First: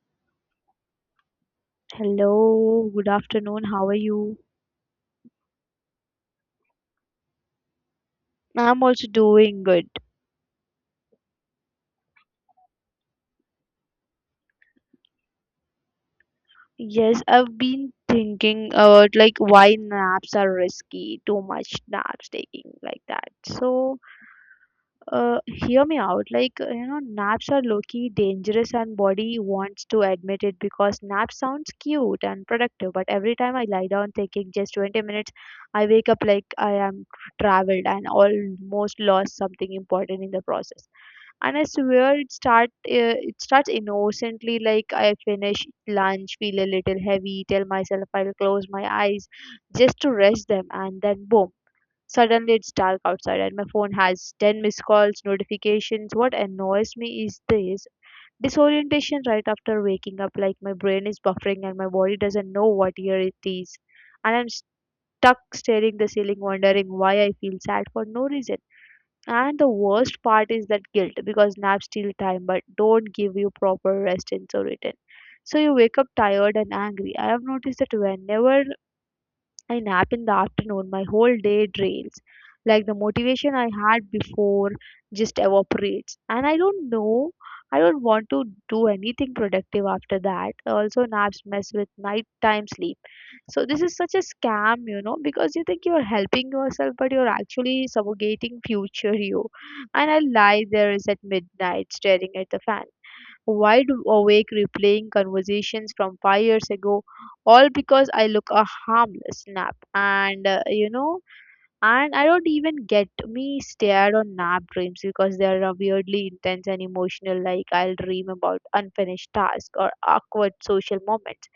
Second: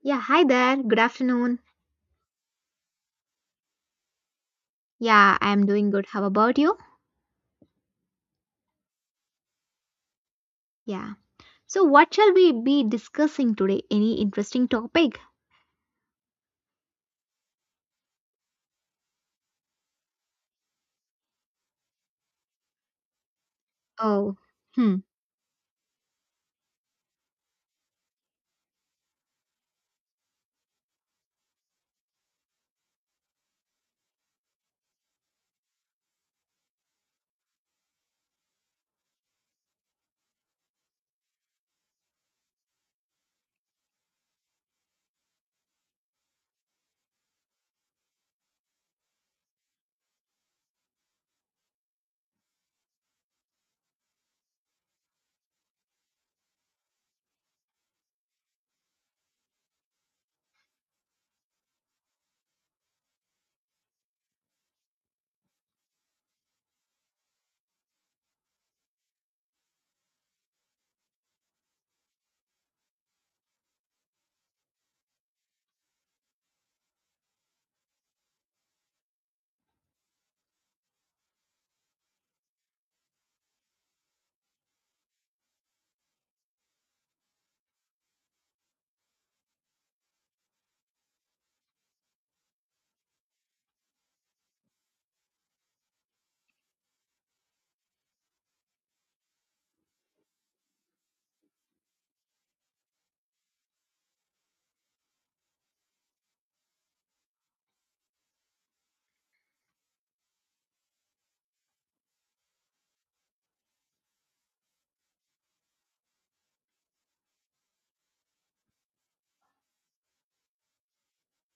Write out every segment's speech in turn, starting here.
Yeah, hi there. Good afternoon. Hello, good afternoon. How are you? Yeah, I'm doing good. How about you? I'm also doing good. Yeah. So, what shall we be discussing today? Any interesting topic? Yes, I've been thinking about like why naps are risky, too much naps taking like that. So, Oh, hmm. uh, hear me out. Like, you know, naps are low-key dangerous and body wants to admit it because nap sounds cute and productive, but every time I lie down taking just 20 minutes, I wake up like I am traveled and almost lost something important in the process, and I swear it starts innocently like I finish lunch, feel a little heavy, tell myself I'll close my eyes just to rest them, and then boom. Suddenly it's dark outside and my phone has 10 missed calls, notifications. What annoys me is this disorientation right after waking up, like my brain is buffering and my body doesn't know what year it is. And I'm stuck staring the ceiling wondering why I feel sad for no reason. And the worst part is that guilt because naps steal time but don't give you proper rest in so return. So you wake up tired and angry. I have noticed that whenever I nap in the afternoon, my whole day drains. Like the motivation I had before just evaporates. And I don't know, I don't want to do anything productive after that. Also, naps mess with nighttime sleep. So, this is such a scam, you know, because you think you're helping yourself, but you're actually suffocating future you. And I lie there is at midnight staring at the fan wide awake replaying conversations from 5 years ago, all because I look a harmless nap. And I don't even get me stared on nap dreams because they are weirdly intense and emotional. Like I'll dream about unfinished tasks or awkward social moments,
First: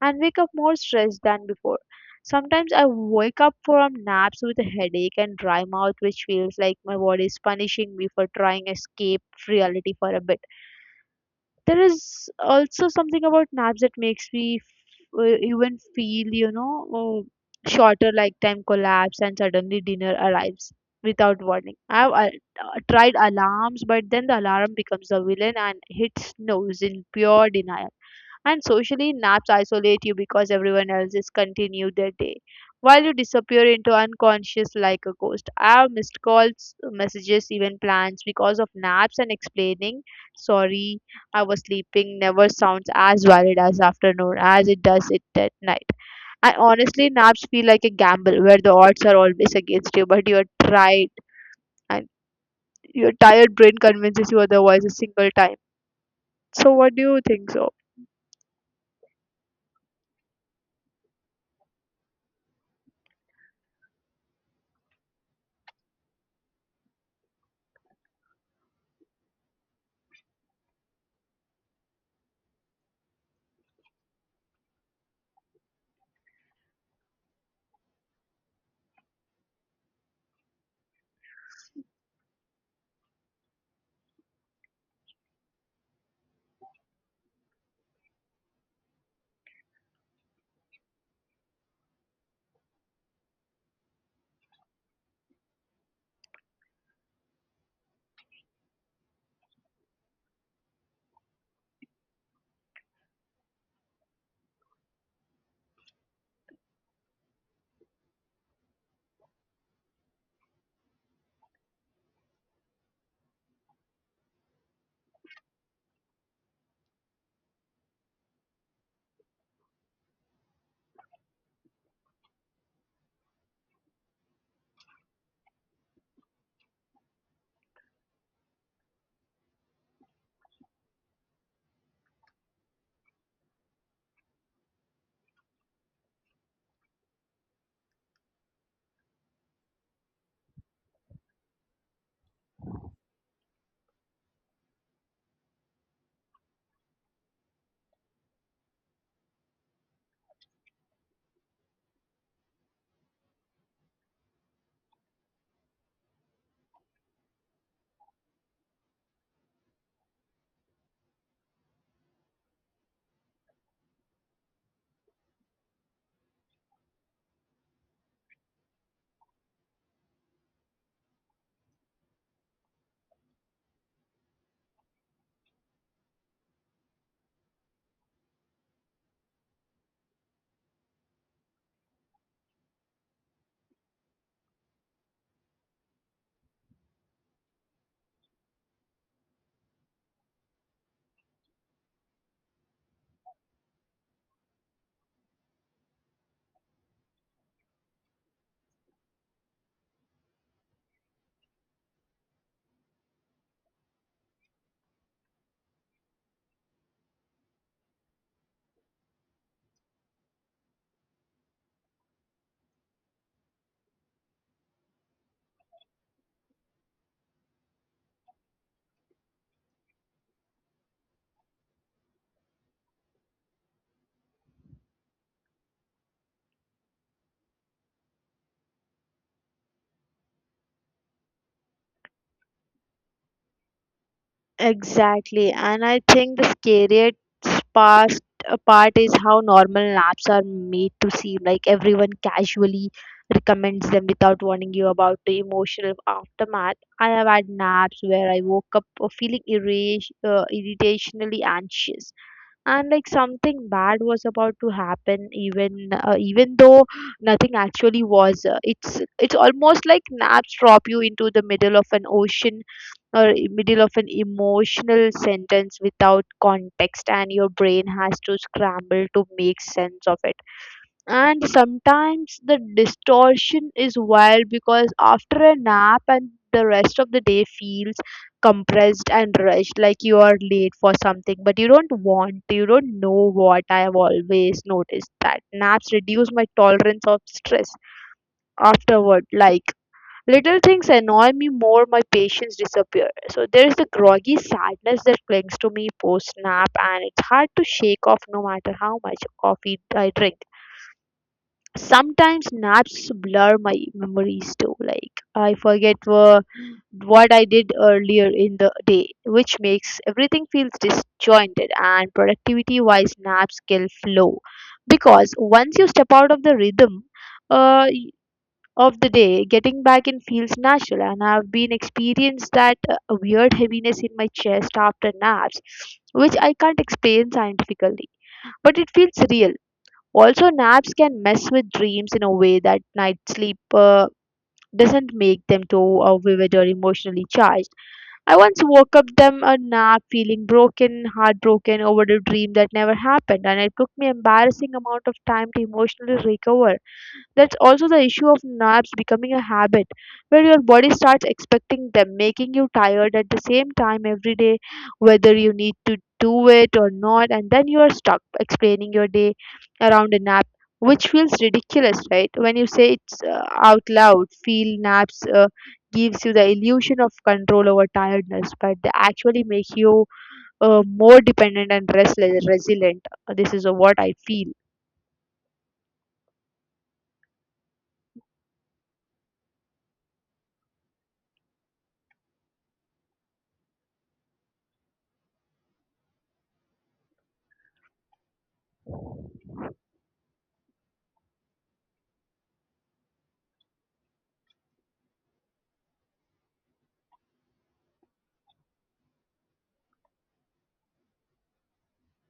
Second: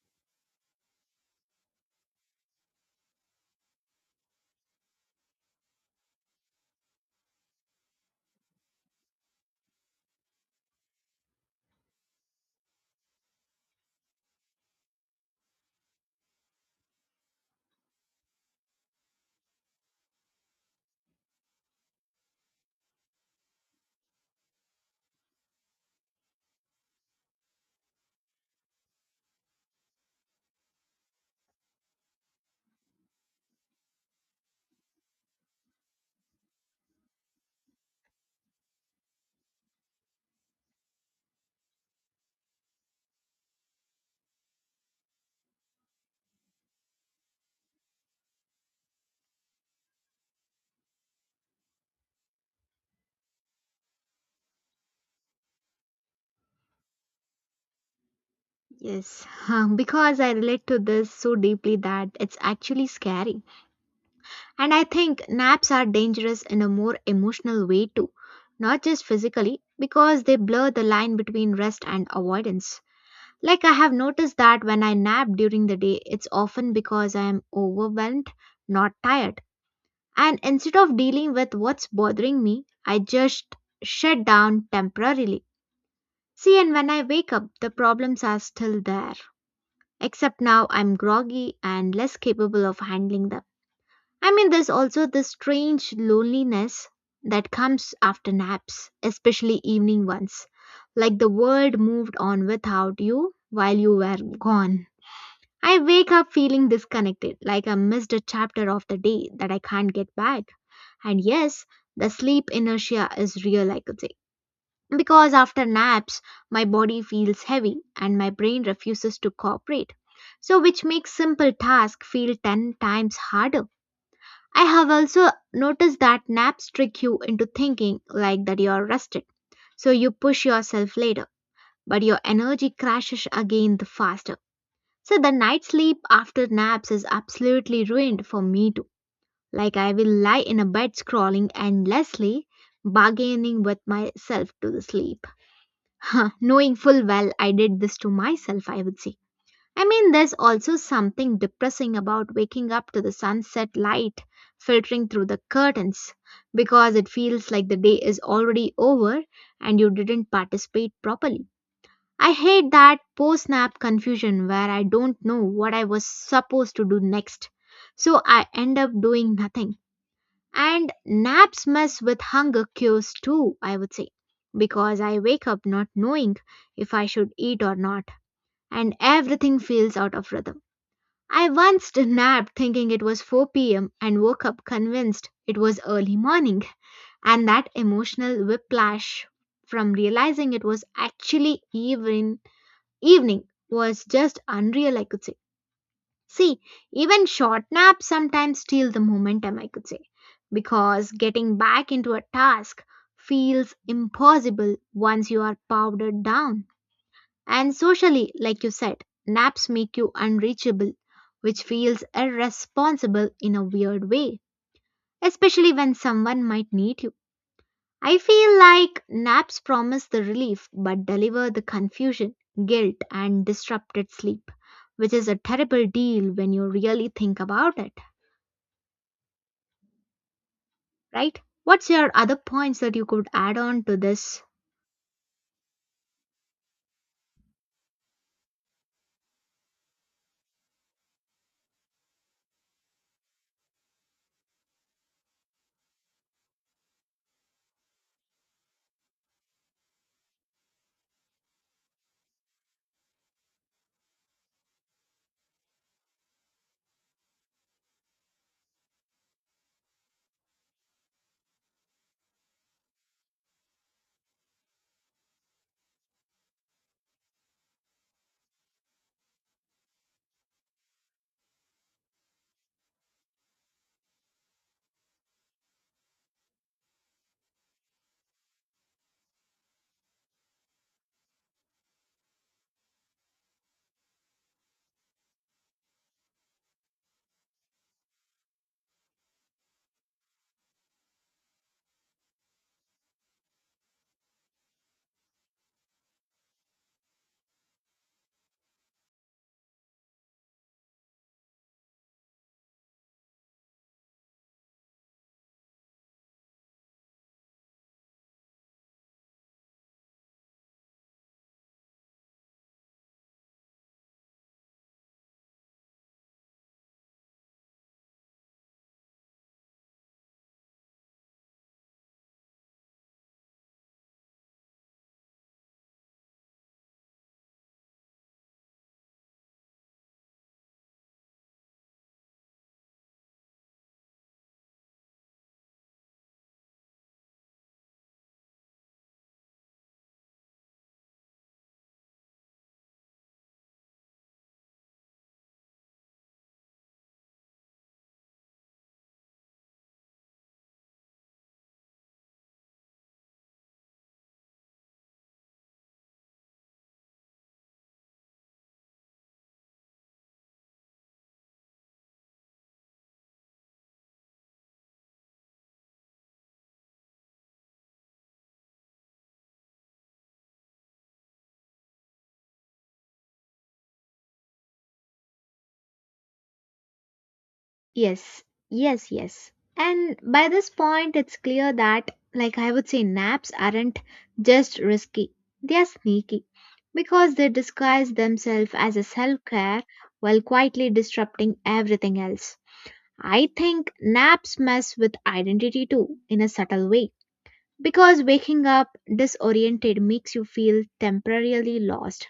and wake up more stressed than before. Sometimes I wake up from naps with a headache and dry mouth, which feels like my body is punishing me for trying escape reality for a bit. There is also something about naps that makes me even feel, shorter like time collapse and suddenly dinner arrives without warning. I've tried alarms, but then the alarm becomes the villain and hits snooze in pure denial. And socially, naps isolate you because everyone else is continue their day, while you disappear into unconscious like a ghost. I have missed calls, messages, even plans because of naps, and explaining sorry our sleeping never sounds as valid as afternoon as it does it at night. And honestly, naps feel like a gamble where the odds are always against you, but you're tried and your tired brain convinces you otherwise a single time. So what do you think so? Yes, huh, because I relate to this so deeply that it's actually scary. And I think naps are dangerous in a more emotional way too, not just physically, because they blur the line between rest and avoidance. Like, I have noticed that when I nap during the day, it's often because I am overwhelmed, not tired. And instead of dealing with what's bothering me, I just shut down temporarily. See, and when I wake up, the problems are still there. Except now I'm groggy and less capable of handling them. I mean, there's also this strange loneliness that comes after naps, especially evening ones. Like the world moved on without you while you were gone. I wake up feeling disconnected, like I missed a chapter of the day that I can't get back. And yes, the sleep inertia is real, I could say. Because after naps, my body feels heavy and my brain refuses to cooperate. So, which makes simple tasks feel 10 times harder. I have also noticed that naps trick you into thinking like that you are rested. So, you push yourself later, but your energy crashes again the faster. So, the night sleep after naps is absolutely ruined for me too. Like I will lie in a bed scrolling endlessly, bargaining with myself to sleep. Knowing full well I did this to myself, I would say. I mean, there's also something depressing about waking up to the sunset light filtering through the curtains because it feels like the day is already over and you didn't participate properly. I hate that post snap confusion where I don't know what I was supposed to do next. So I end up doing nothing, and naps mess with hunger cues too, I would say, because I wake up not knowing if I should eat or not, and everything feels out of rhythm. I once napped thinking it was 4 p.m. and woke up convinced it was early morning, and that emotional whiplash from realizing it was actually even evening was just unreal, I could say. See, even short naps sometimes steal the momentum, I could say, because getting back into a task feels impossible once you are powdered down. And socially, like you said, naps make you unreachable, which feels irresponsible in a weird way, especially when someone might need you. I feel like naps promise the relief but deliver the confusion, guilt, and disrupted sleep, which is a terrible deal when you really think about it, right? What's your other points that you could add on to this? Exactly, and I think the scariest part, part is how normal apps are made to seem like everyone casually recommends them without warning you about the emotional aftermath. I have had naps where I woke up feeling irritationally anxious and like something bad was about to happen, even though nothing actually was. It's almost like naps drop you into the middle of an ocean or middle of an emotional sentence without context, and your brain has to scramble to make sense of it. And sometimes the distortion is wild because after a nap, and the rest of the day feels compressed and rushed, like you are late for something, but you don't want to, you don't know what. I have always noticed that naps reduce my tolerance of stress afterward. Like little things annoy me more, my patience disappears. So there is the groggy sadness that clings to me post nap, and it's hard to shake off no matter how much coffee I drink. Sometimes naps blur my memories too, like I forget what I did earlier in the day, which makes everything feels disjointed. And productivity wise, naps kill flow because once you step out of the rhythm uh, y- of the day, getting back in feels natural. And I've been experienced that weird heaviness in my chest after naps, which I can't explain scientifically, but it feels real. Also, naps can mess with dreams in a way that night sleep doesn't make them too vivid or emotionally charged. I once woke up them a nap feeling broken, heartbroken over a dream that never happened, and it took me embarrassing amount of time to emotionally recover. That's also the issue of naps becoming a habit where your body starts expecting them, making you tired at the same time every day, whether you need to do it or not. And then you are stuck explaining your day around a nap, which feels ridiculous, right? When you say it's out loud, feel naps gives you the illusion of control over tiredness, but they actually make you more dependent and restless, resilient. This is what I feel. Yes, yes, yes. And by this point, it's clear that, like I would say, naps aren't just risky, they are sneaky because they disguise themselves as a self care while quietly disrupting everything else. I think naps mess with identity too, in a subtle way. Because waking up disoriented makes you feel temporarily lost,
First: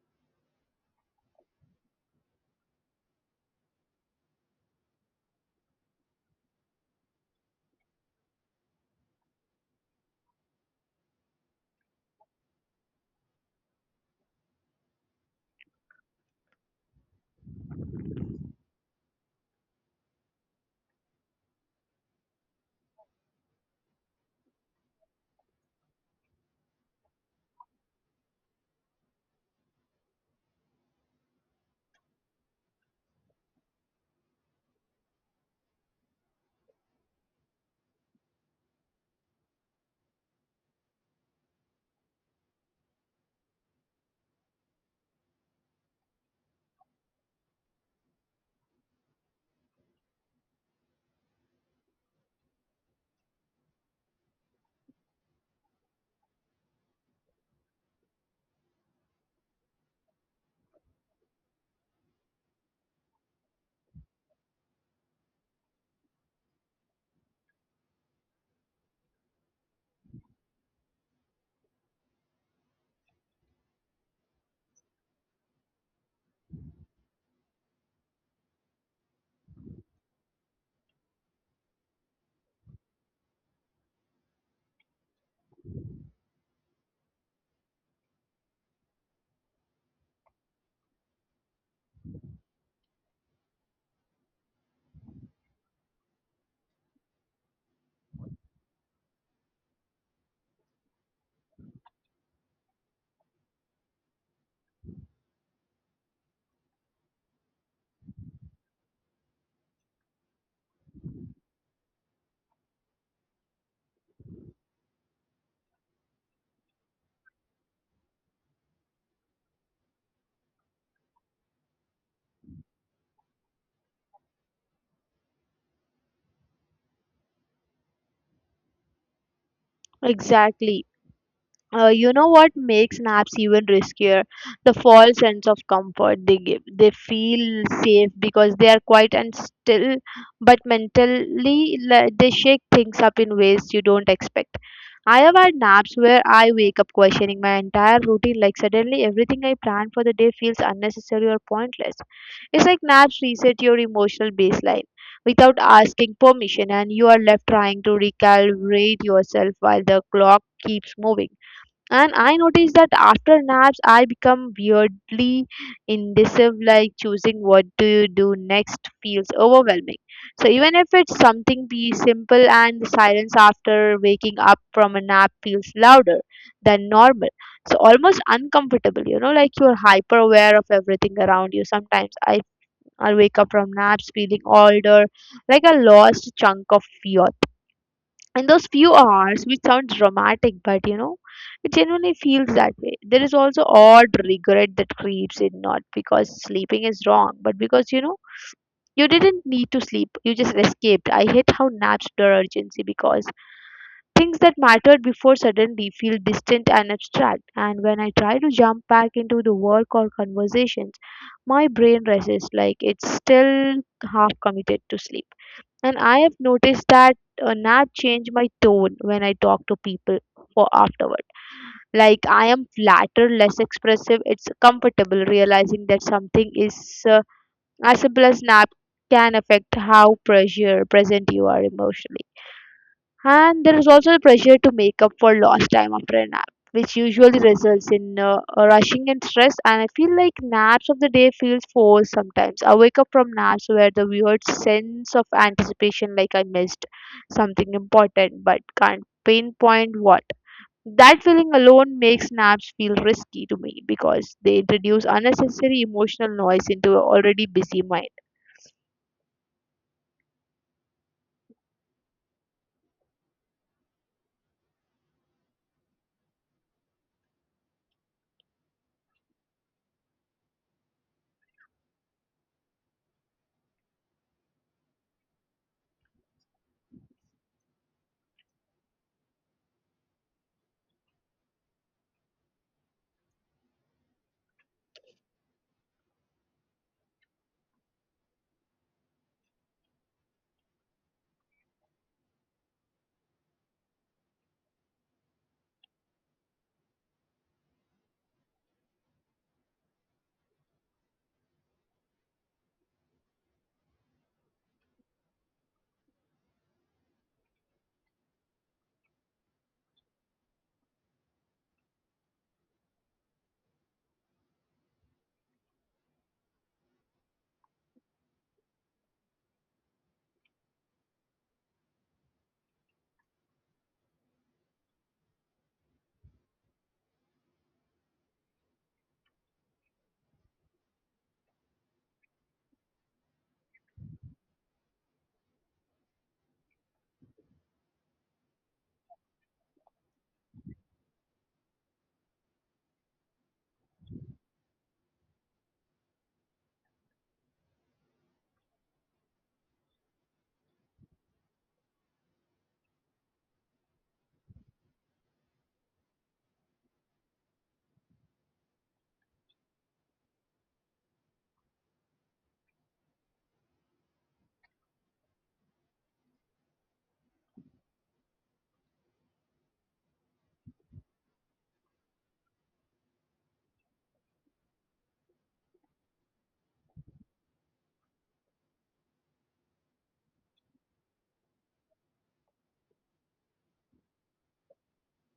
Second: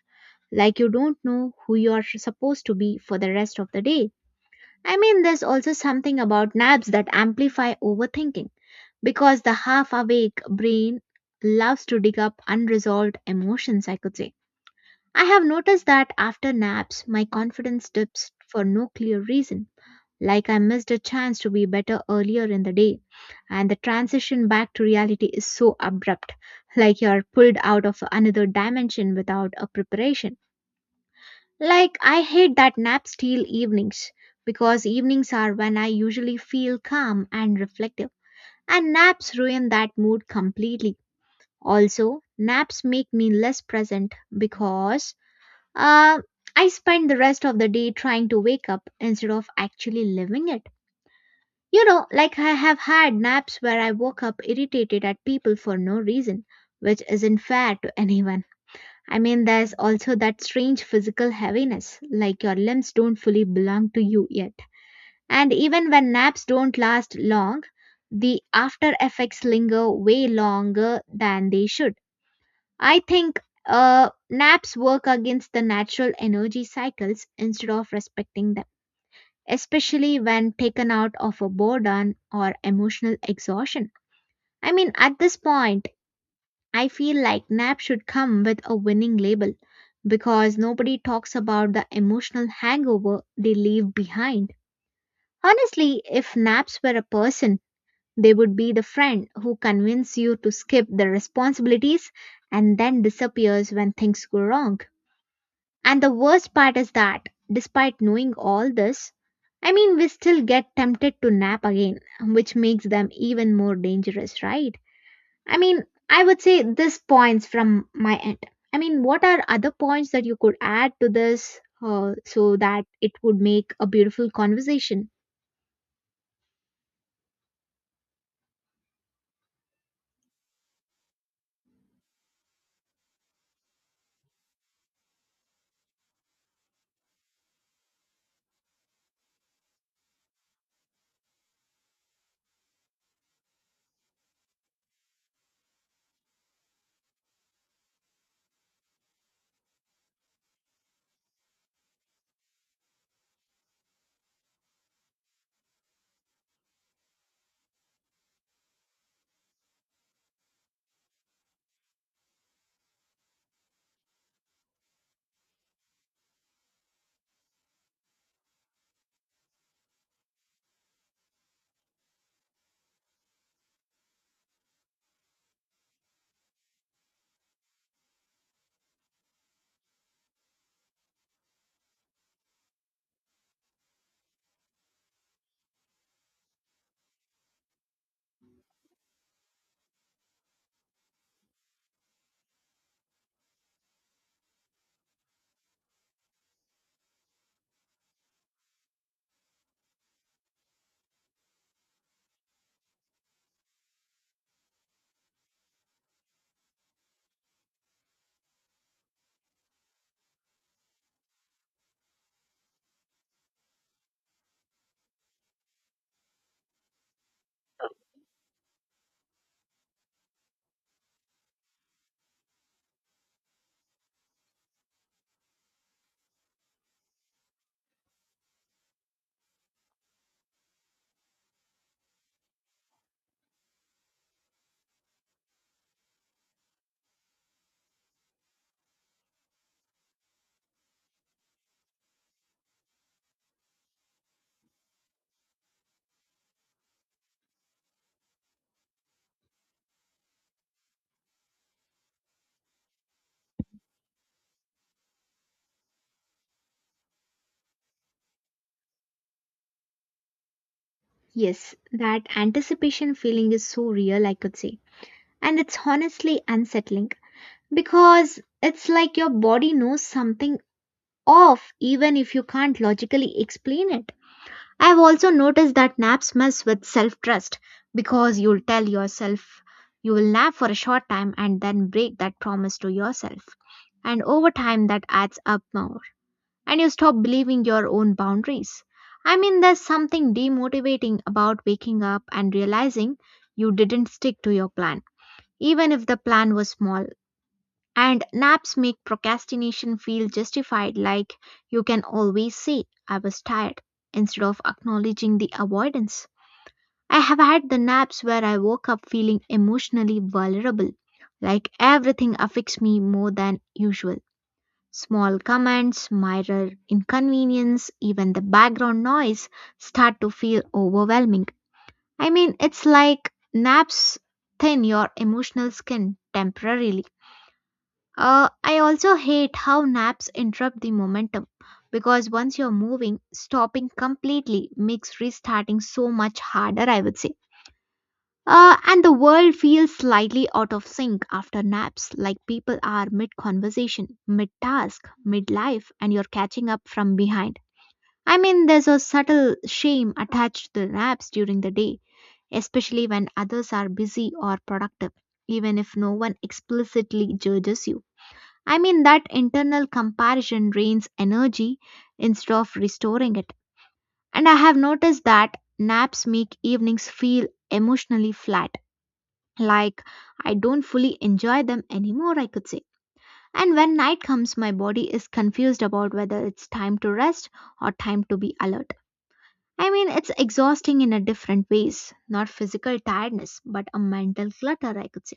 like you don't know who you are supposed to be for the rest of the day. I mean, there's also something about naps that amplify overthinking, because the half awake brain loves to dig up unresolved emotions, I could say. I have noticed that after naps, my confidence dips for no clear reason, like I missed a chance to be better earlier in the day. And the transition back to reality is so abrupt, like you're pulled out of another dimension without a preparation. Like, I hate that nap steal evenings because evenings are when I usually feel calm and reflective, and naps ruin that mood completely. Also, naps make me less present because uh, I spend the rest of the day trying to wake up instead of actually living it. You know, like I have had naps where I woke up irritated at people for no reason, which isn't fair to anyone. I mean, there's also that strange physical heaviness, like your limbs don't fully belong to you yet. And even when naps don't last long, the after effects linger way longer than they should. I think naps work against the natural energy cycles instead of respecting them, especially when taken out of a boredom or emotional exhaustion. I mean, at this point, I feel like nap should come with a winning label because nobody talks about the emotional hangover they leave behind. Honestly, if naps were a person, they would be the friend who convinces you to skip the responsibilities and then disappears when things go wrong. And the worst part is that, despite knowing all this, I mean, we still get tempted to nap again, which makes them even more dangerous, right? I mean, I would say this points from my end. I mean, what are other points that you could add to this so that it would make a beautiful conversation? Exactly. You know what makes naps even riskier? The false sense of comfort they give. They feel safe because they are quiet and still, but mentally they shake things up in ways you don't expect. I have had naps where I wake up questioning my entire routine, like suddenly everything I planned for the day feels unnecessary or pointless. It's like naps reset your emotional baseline without asking permission, and you are left trying to recalibrate yourself while the clock keeps moving. And I noticed that after naps, I become weirdly indecisive, like choosing what to do next feels overwhelming. So, even if it's something be simple, and the silence after waking up from a nap feels louder than normal. So, almost uncomfortable, you know, like you're hyper aware of everything around you. Sometimes I wake up from naps feeling older, like a lost chunk of fear in those few hours, which sounds dramatic, but you know it genuinely feels that way. There is also odd regret that creeps in, not because sleeping is wrong, but because you know you didn't need to sleep, you just escaped. I hate how naps blur urgency because things that mattered before suddenly feel distant and abstract, and when I try to jump back into the work or conversations, my brain resists like it's still half committed to sleep. And I have noticed that nap change my tone when I talk to people for afterward. Like I am flatter, less expressive. It's comfortable realizing that something is uh, as simple as nap can affect how pressure present you are emotionally. And there is also the pressure to make up for lost time after a nap, which usually results in rushing and stress. And I feel like naps of the day feels forced sometimes. I wake up from naps where the weird sense of anticipation, like I missed something important, but can't pinpoint what. That feeling alone makes naps feel risky to me because they introduce unnecessary emotional noise into an already busy mind. Yes, that anticipation feeling is so real, I could say. And it's honestly unsettling because it's like your body knows something off even if you can't logically explain it. I've also noticed that naps mess with self trust because you'll tell yourself you will nap for a short time and then break that promise to yourself. And over time, that adds up more, and you stop believing your own boundaries. I mean, there's something demotivating about waking up and realizing you didn't stick to your plan, even if the plan was small, and naps make procrastination feel justified, like you can always say, I was tired, instead of acknowledging the avoidance. I have had the naps where I woke up feeling emotionally vulnerable, like everything affects me more than usual. Small comments, minor inconvenience, even the background noise start to feel overwhelming. I mean, it's like naps thin your emotional skin temporarily. I also hate how naps interrupt the momentum because once you're moving, stopping completely makes restarting so much harder, I would say. And the world feels slightly out of sync after naps, like people are mid conversation, mid task, mid life, and you're catching up from behind. I mean, there's a subtle shame attached to naps during the day, especially when others are busy or productive, even if no one explicitly judges you. I mean, that internal comparison drains energy instead of restoring it. And I have noticed that naps make evenings feel emotionally flat, like I don't fully enjoy them anymore, I could say. And when night comes, my body is confused about whether it's time to rest or time to be alert. I mean, it's exhausting in a different ways, not physical tiredness, but a mental clutter, I could say.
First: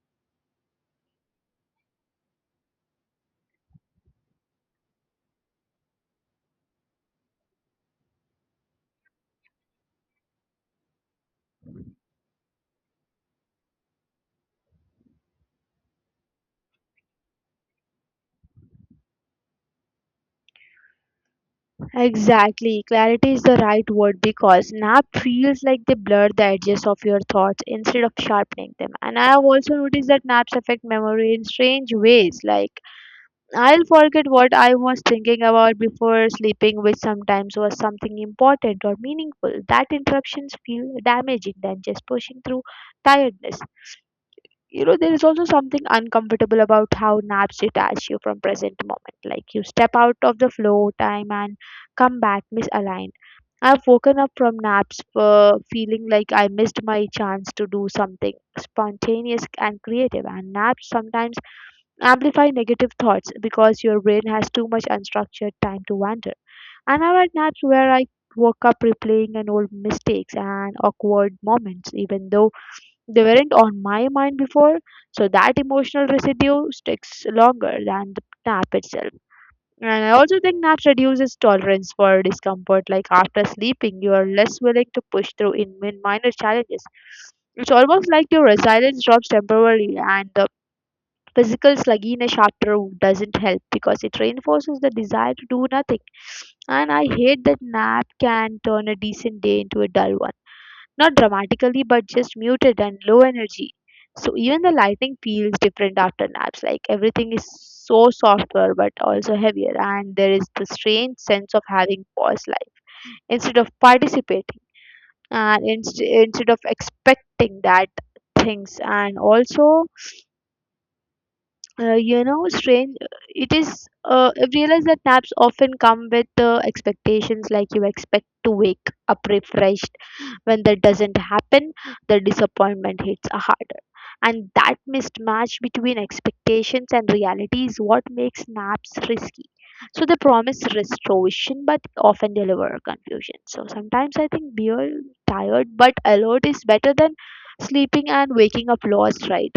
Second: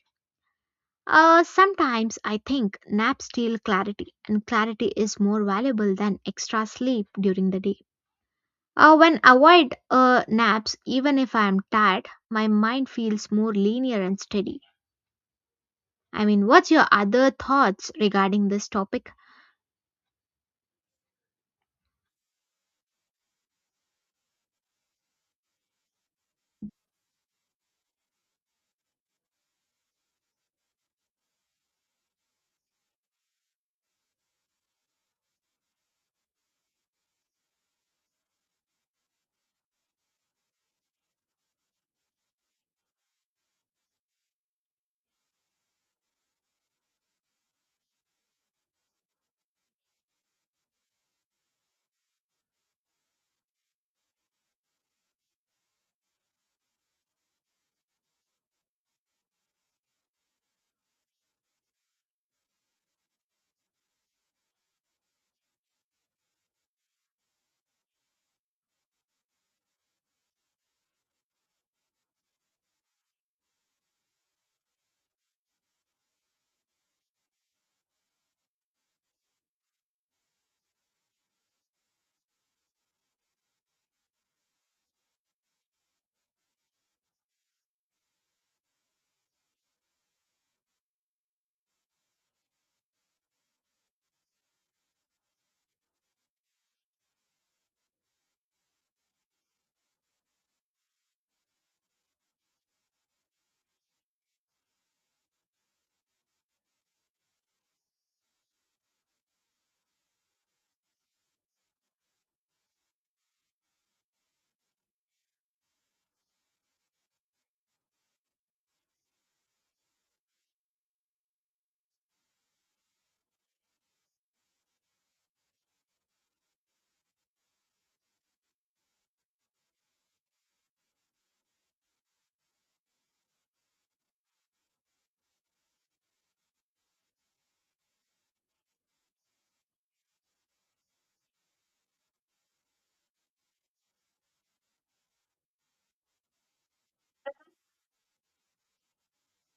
Sometimes I think naps steal clarity, and clarity is more valuable than extra sleep during the day. When avoid naps, even if I am tired, my mind feels more linear and steady. I mean, what's your other thoughts regarding this topic? Exactly. Clarity is the right word because nap feels like they blur the edges of your thoughts instead of sharpening them. And I have also noticed that naps affect memory in strange ways. Like, I'll forget what I was thinking about before sleeping, which sometimes was something important or meaningful. That interruptions feel damaging than just pushing through tiredness. You know, there is also something uncomfortable about how naps detach you from present moment, like you step out of the flow time and come back misaligned. I've woken up from naps feeling like I missed my chance to do something spontaneous and creative. And naps sometimes amplify negative thoughts because your brain has too much unstructured time to wander, and I've had naps where I woke up replaying an old mistakes and awkward moments even though they weren't on my mind before, so that emotional residue sticks longer than the nap itself. And I also think nap reduces tolerance for discomfort. Like after sleeping, you are less willing to push through in minor challenges. It's almost like your resilience drops temporarily, and the physical sluggishness after doesn't help because it reinforces the desire to do nothing. And I hate that nap can turn a decent day into a dull one. Not dramatically, but just muted and low energy. So even the lighting feels different after naps. Like everything is so softer, but also heavier. And there is the strange sense of having paused life instead of participating and instead of expecting that things. And also, strange it is. I've realized that naps often come with expectations, like you expect to wake up refreshed. When that doesn't happen, the disappointment hits harder, and that mismatch between expectations and reality is what makes naps risky. So they promise restoration but often deliver confusion. So sometimes I think being tired but alert is better than sleeping and waking up lost, right?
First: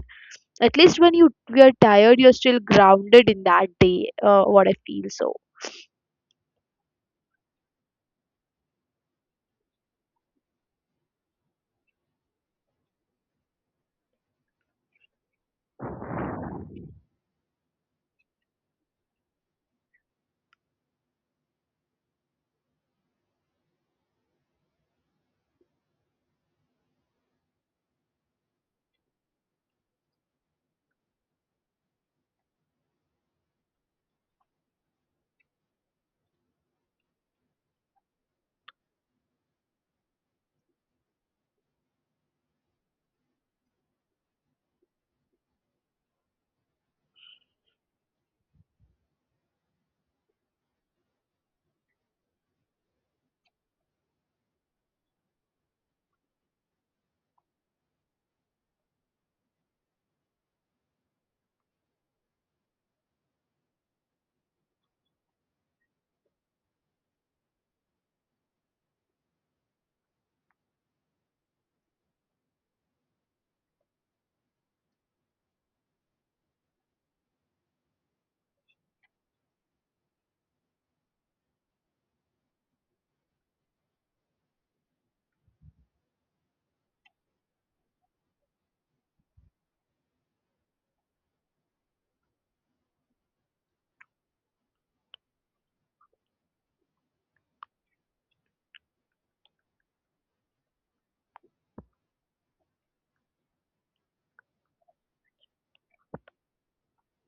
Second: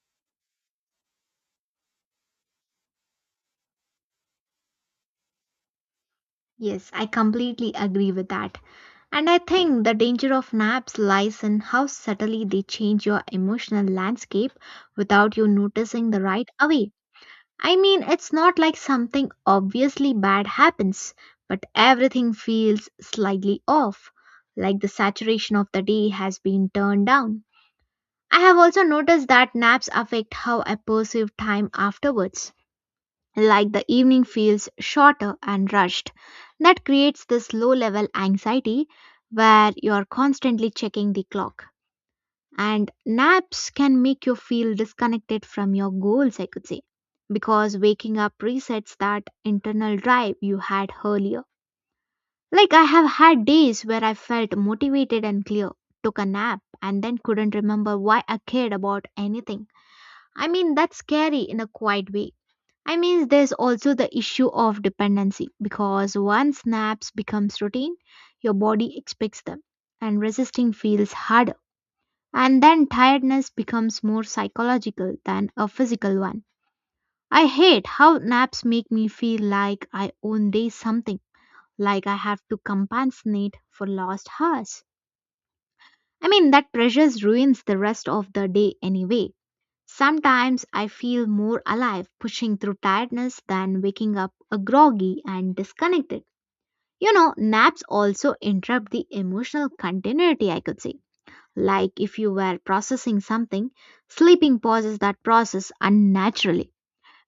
At least when you we are tired, you're still grounded in that day. What I feel so. Yes, I completely agree with that. And I think the danger of naps lies in how subtly they change your emotional landscape without you noticing the right away. I mean, it's not like something obviously bad happens, but everything feels slightly off, like the saturation of the day has been turned down. I have also noticed that naps affect how I perceive time afterwards, like the evening feels shorter and rushed. That creates this low level anxiety where you're constantly checking the clock. And naps can make you feel disconnected from your goals, I could say, because waking up resets that internal drive you had earlier. Like, I have had days where I felt motivated and clear, took a nap, and then couldn't remember why I cared about anything. I mean, that's scary in a quiet way. I mean, there's also the issue of dependency because once naps becomes routine, your body expects them, and resisting feels hard, and then tiredness becomes more psychological than a physical one. I hate how naps make me feel like I own day something, like I have to compensate for lost hours. I mean, that pressure ruins the rest of the day anyway. Sometimes I feel more alive pushing through tiredness than waking up a groggy and disconnected. You know, naps also interrupt the emotional continuity, I could say, like if you were processing something, sleeping pauses that process unnaturally.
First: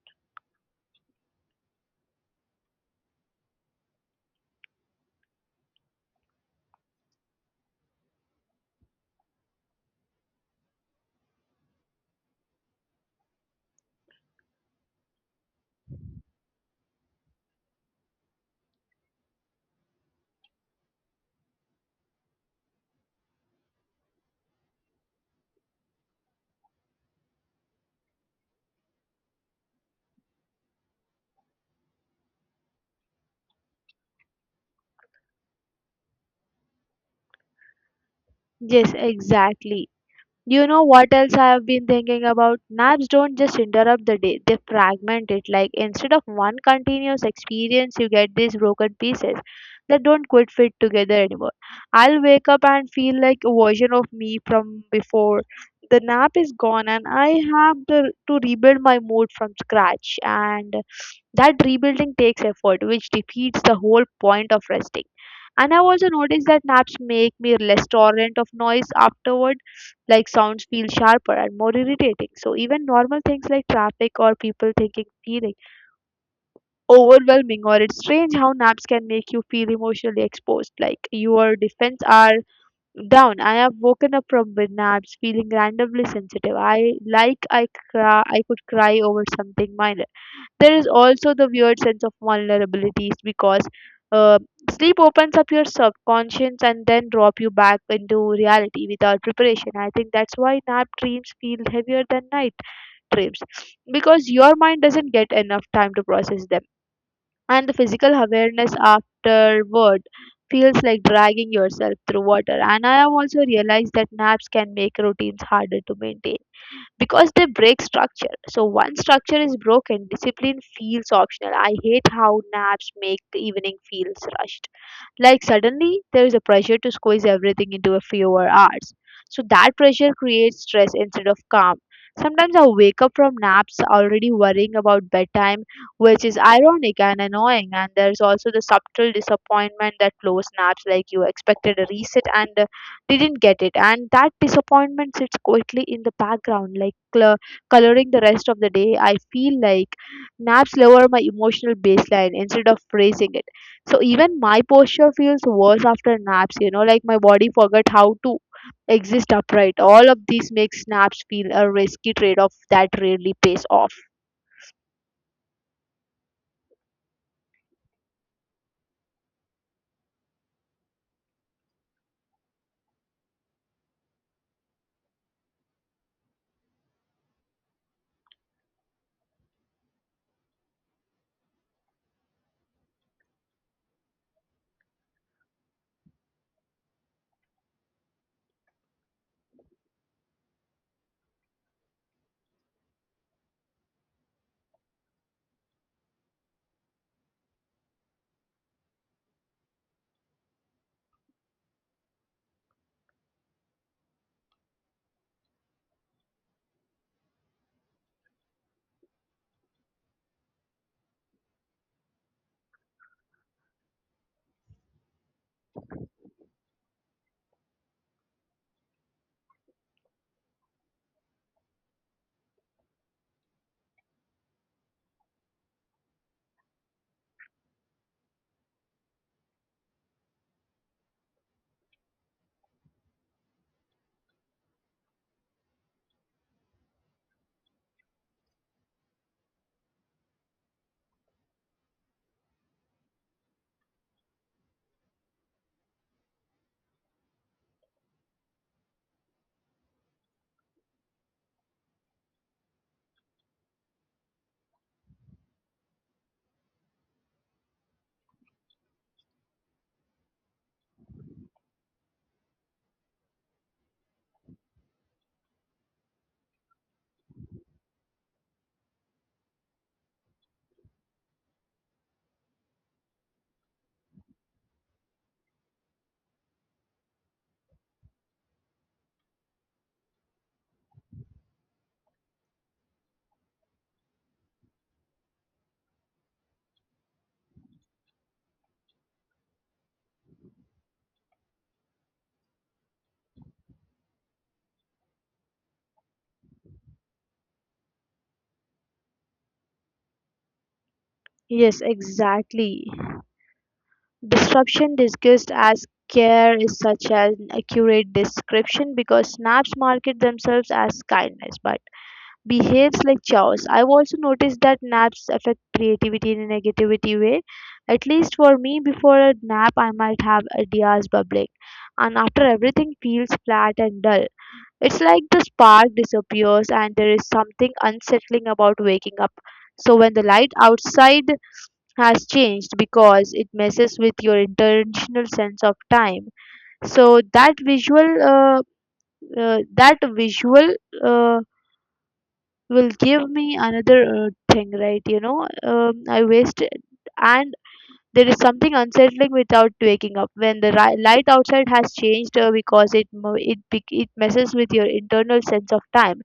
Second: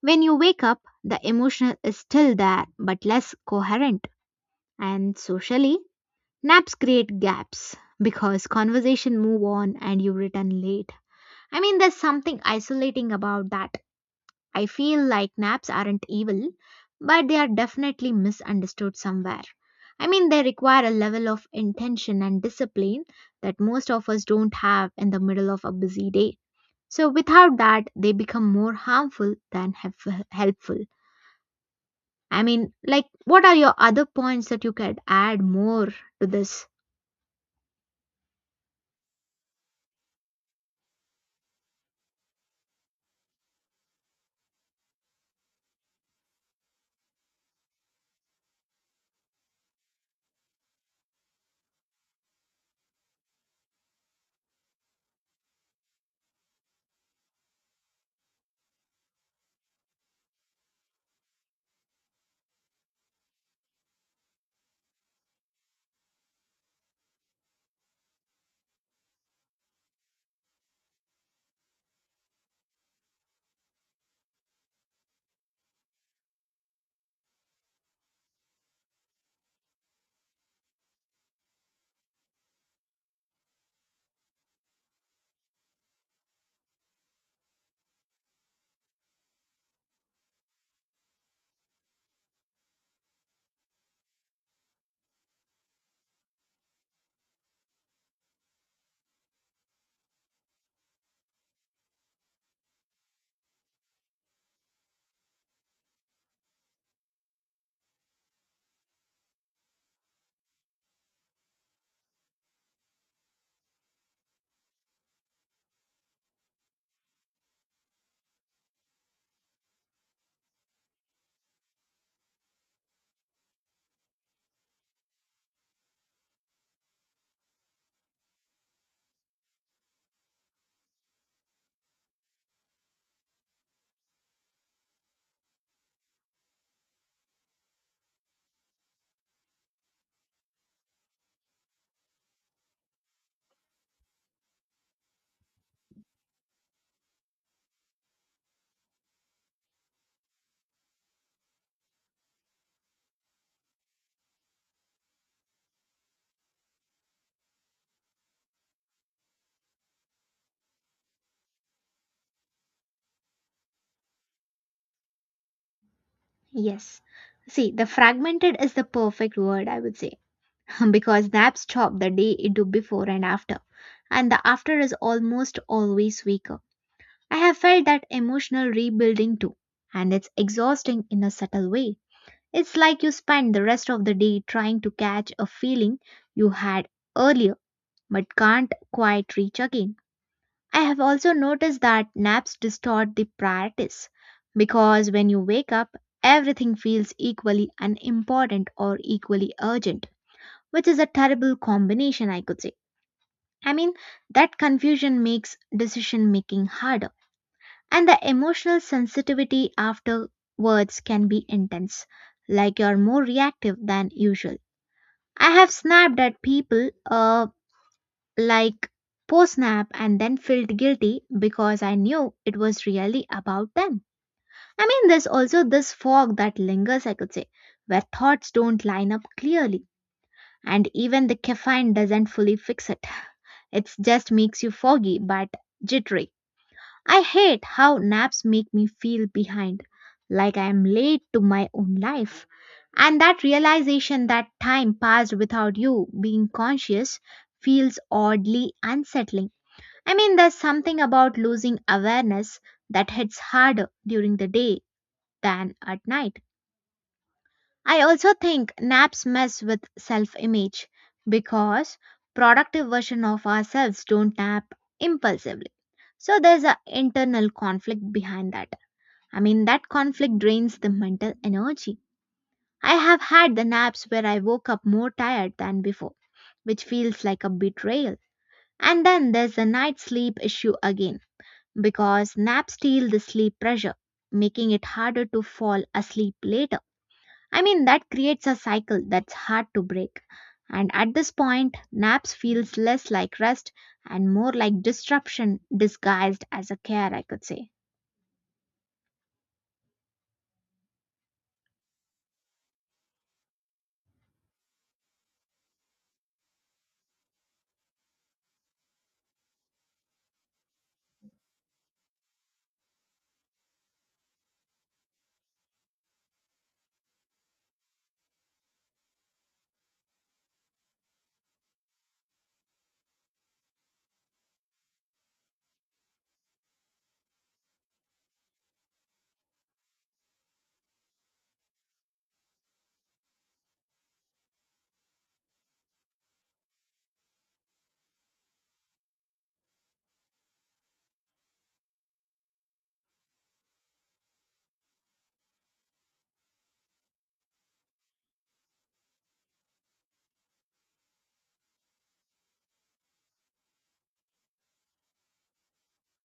When you wake up, the emotion is still there but less coherent. And socially, naps create gaps because conversation move on and you return late. I mean, there's something isolating about that. I feel like naps aren't evil, but they are definitely misunderstood somewhere. I mean, they require a level of intention and discipline that most of us don't have in the middle of a busy day. So, without that, they become more harmful than helpful. Helpful. I mean, like, what are your other points that you could add more to this? Yes, exactly. You know what else I have been thinking about? Naps don't just interrupt the day, they fragment it. Like instead of one continuous experience, you get these broken pieces that don't quite fit together anymore. I'll wake up and feel like a version of me from before the nap is gone, and I have to rebuild my mood from scratch, and that rebuilding takes effort, which defeats the whole point of resting. And I've also noticed that naps make me less tolerant of noise afterward. Like sounds feel sharper and more irritating, so even normal things like traffic or people thinking feeling overwhelming. Or it's strange how naps can make you feel emotionally exposed, like your defense are down. I have woken up from with naps feeling randomly sensitive. I like i cry I could cry over something minor. There is also the weird sense of vulnerabilities, because uh, sleep opens up your subconscious and then drop you back into reality without preparation. I think that's why nap dreams feel heavier than night dreams, because your mind doesn't get enough time to process them. And the physical awareness afterward feels like dragging yourself through water. And I have also realized that naps can make routines harder to maintain because they break structure. So once structure is broken, discipline feels optional. I hate how naps make the evening feels rushed. Like suddenly there is a pressure to squeeze everything into a fewer hours. So that pressure creates stress instead of calm. Sometimes I wake up from naps already worrying about bedtime, which is ironic and annoying. And there's also the subtle disappointment that close naps, like you expected a reset and didn't get it, and that disappointment sits quietly in the background, like coloring the rest of the day. I feel like naps lower my emotional baseline instead of raising it. So even my posture feels worse after naps, you know, like my body forgot how to exist upright. All of these makes naps feel a risky trade-off that rarely pays off. Yes. See, the fragmented is the perfect word, I would say. because that chopped the day into before and after, and the after is almost always weaker. I have felt that emotional rebuilding too, and it's exhausting in a subtle way. It's like you spend the rest of the day trying to catch a feeling you had earlier but can't quite reach again. I have also noticed that naps distort the priorities because when you wake up, everything feels equally unimportant or equally urgent which is a terrible combination, I could say. I mean, that confusion makes decision making harder, and the emotional sensitivity afterwards can be intense, like you're more reactive than usual. I have snapped at people, like post snap, and then felt guilty because I knew it was really about them. I mean, there's also this fog that lingers, I could say, where thoughts don't line up clearly, and even the caffeine doesn't fully fix it. It just makes you foggy but jittery. I hate how naps make me feel behind, like I am late to my own life. And that realization that time passed without you being conscious feels oddly unsettling. I mean, there's something about losing awareness that hits harder during the day than at night. I also think naps mess with self image because productive version of ourselves don't nap impulsively. So there's an internal conflict behind that. I mean, that conflict drains the mental energy. I have had the naps where I woke up more tired than before, which feels like a betrayal. And then there's the night sleep issue again because naps steal the sleep pressure, making it harder to fall asleep later. I mean, that creates a cycle that's hard to break. And at this point, naps feels less like rest and more like disruption disguised as a care, I could say. Yes, exactly. Disruption discussed as care is such an accurate description, because naps market themselves as kindness but behaves like chaos. I've also noticed that naps affect creativity in a negativity way. At least for me, before a nap, I might have ideas bubbling, and after, everything feels flat and dull. It's like the spark disappears, and there is something unsettling about waking up. So when the light outside has changed, because it messes with your intentional sense of time. So that visual uh, will give me another thing, right? I wasted. And there is something unsettling without waking up when the light outside has changed, because it mo- it bec- it messes with your internal sense of time.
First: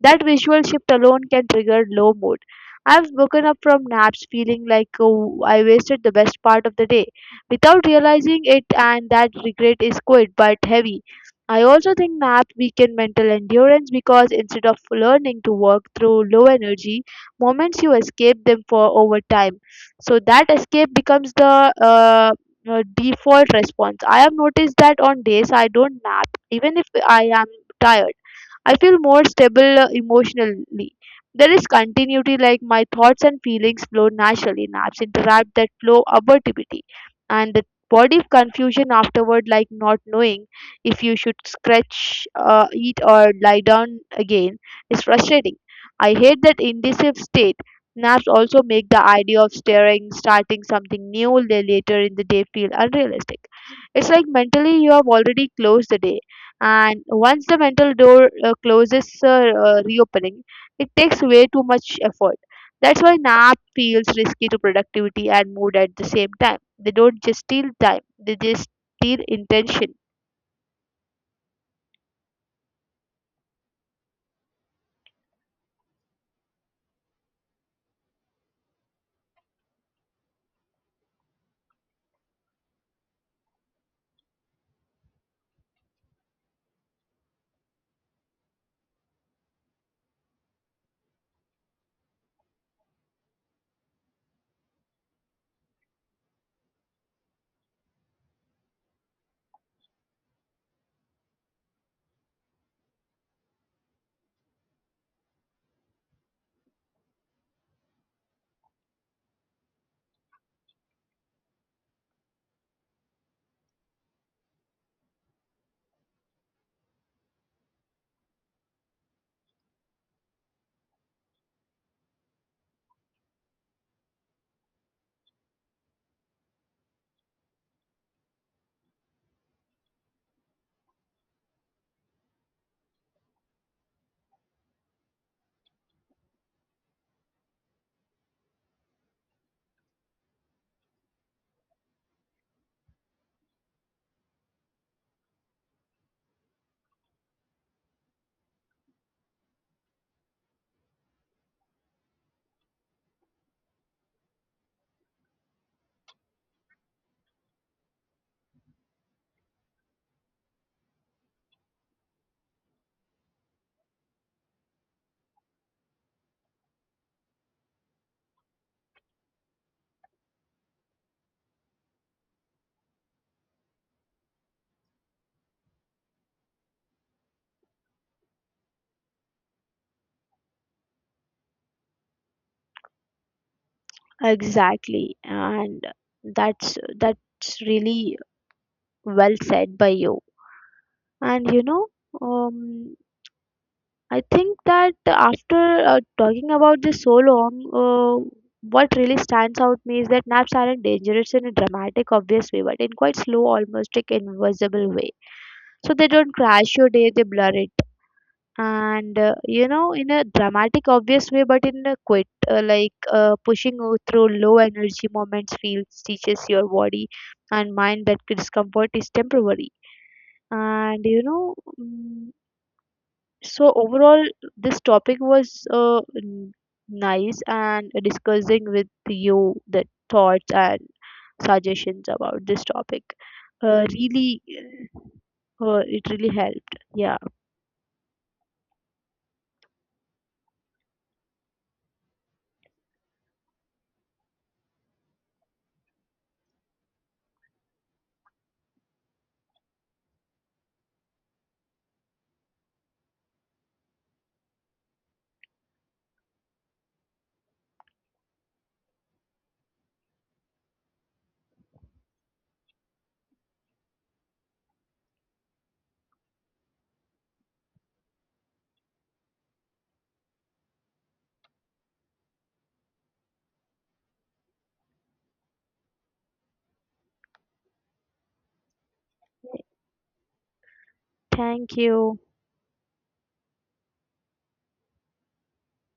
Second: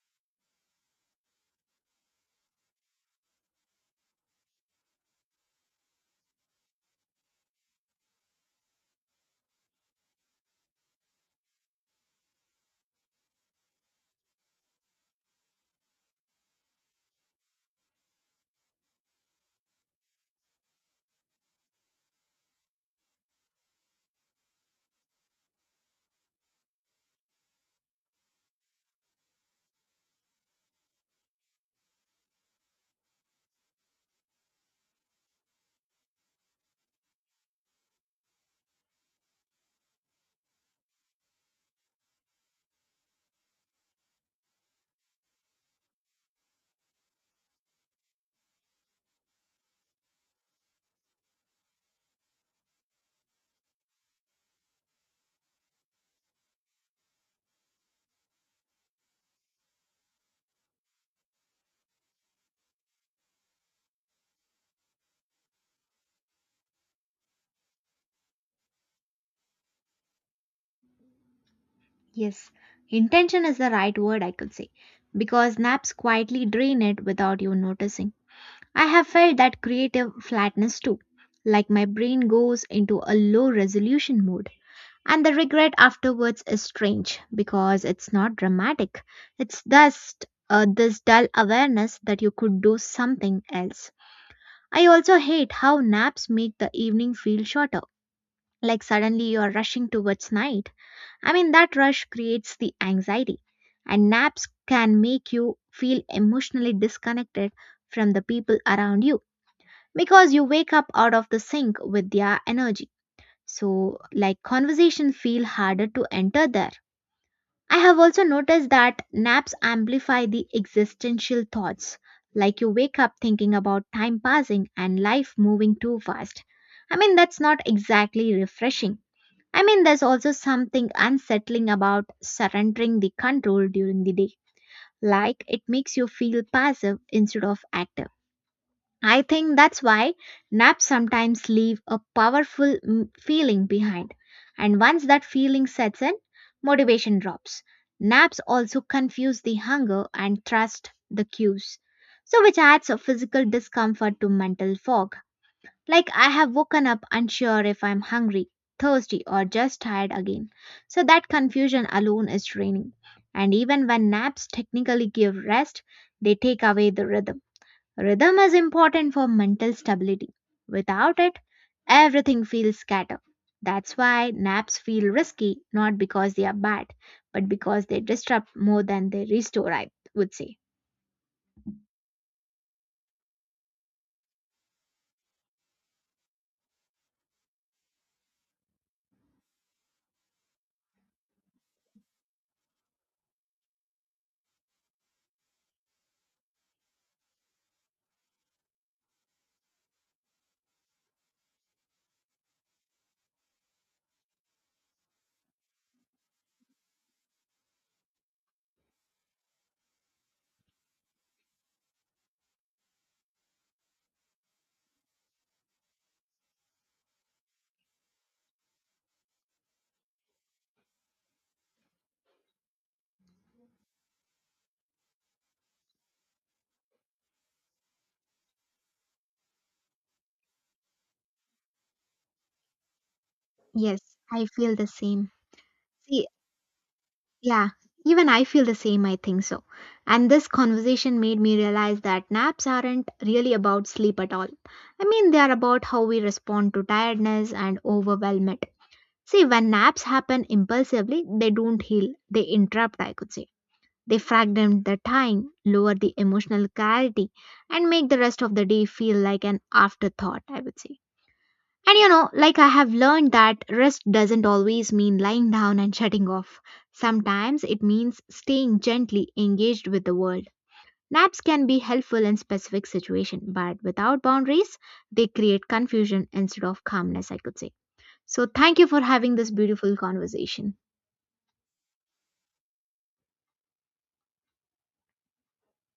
That visual shift alone can trigger low mood. I've woken up from naps feeling like, oh, I wasted the best part of the day without realizing it, and that regret is quite but heavy. I also think naps weaken mental endurance, because instead of learning to work through low energy moments, you escape them for over time. So that escape becomes the default response. I have noticed that on days I don't nap, even if I am tired, I feel more stable emotionally. There is continuity, like my thoughts and feelings flow naturally. Naps interrupt that flow abortivity, and the body confusion afterward, like not knowing if you should scratch, eat, or lie down again, is frustrating. I hate that indecisive state. Naps also make the idea of staring, starting something new later in the day feel unrealistic. It's like mentally you have already closed the day, and once the mental door closes, reopening it takes way too much effort. That's why nap feels risky to productivity and mood at the same time. They don't just steal time, they just steal intention. Yes, intention is the right word, I could say, because naps quietly drain it without you noticing. I have felt that creative flatness too, like my brain goes into a low resolution mode. And the regret afterwards is strange because it's not dramatic. It's just this dull awareness that you could do something else. I also hate how naps make the evening feel shorter, like suddenly you're rushing towards night. I mean, that rush creates the anxiety, and naps can make you feel emotionally disconnected from the people around you because you wake up out of the sync with their energy. So, like, conversation feel harder to enter there I have also noticed that naps amplify the existential thoughts, like you wake up thinking about time passing and life moving too fast. I mean, that's not exactly refreshing. I mean, there's also something unsettling about surrendering the control during the day, like it makes you feel passive instead of active. I think that's why naps sometimes leave a powerful feeling behind. And once that feeling sets in, motivation drops. Naps also confuse the hunger and trust the cues. So, which adds a physical discomfort to mental fog. Like, I have woken up unsure if I'm hungry, thirsty, or just tired again. So, that confusion alone is draining. And even when naps technically give rest, they take away the rhythm. Rhythm is important for mental stability. Without it, everything feels scattered. That's why naps feel risky, not because they are bad, but because they disrupt more than they restore, I would say. Exactly, and that's really well said by you. And you know, um, I think that after talking about this so long, uh, what really stands out me is that naps aren't dangerous in a dramatic, obvious way, but in quite slow, almost like invisible way. So they don't crash your day, they blur it. And in a dramatic, obvious way, but in a quit, pushing through low energy moments, feels teaches your body and mind that discomfort is temporary, and you know. So overall, this topic was nice, and discussing with you the thoughts and suggestions about this topic Yes, really I feel the same. It See, really helped. Yeah. yeah, even I feel the same, I think so. And this conversation made me realize that naps aren't really about sleep at all. I mean, they are about how we respond to tiredness and overwhelm. See, when naps happen impulsively, they don't heal, they interrupt, I could say. They fragment the time, lower the emotional clarity, and make the rest of the day feel like an afterthought, I would say. And you know, like I have learned that rest doesn't always mean lying down and shutting off. Sometimes it means staying gently engaged with the world. Naps can be helpful in specific situations, but without boundaries, they create confusion instead of calmness, I could say. So, thank you for having this beautiful conversation. Thank you.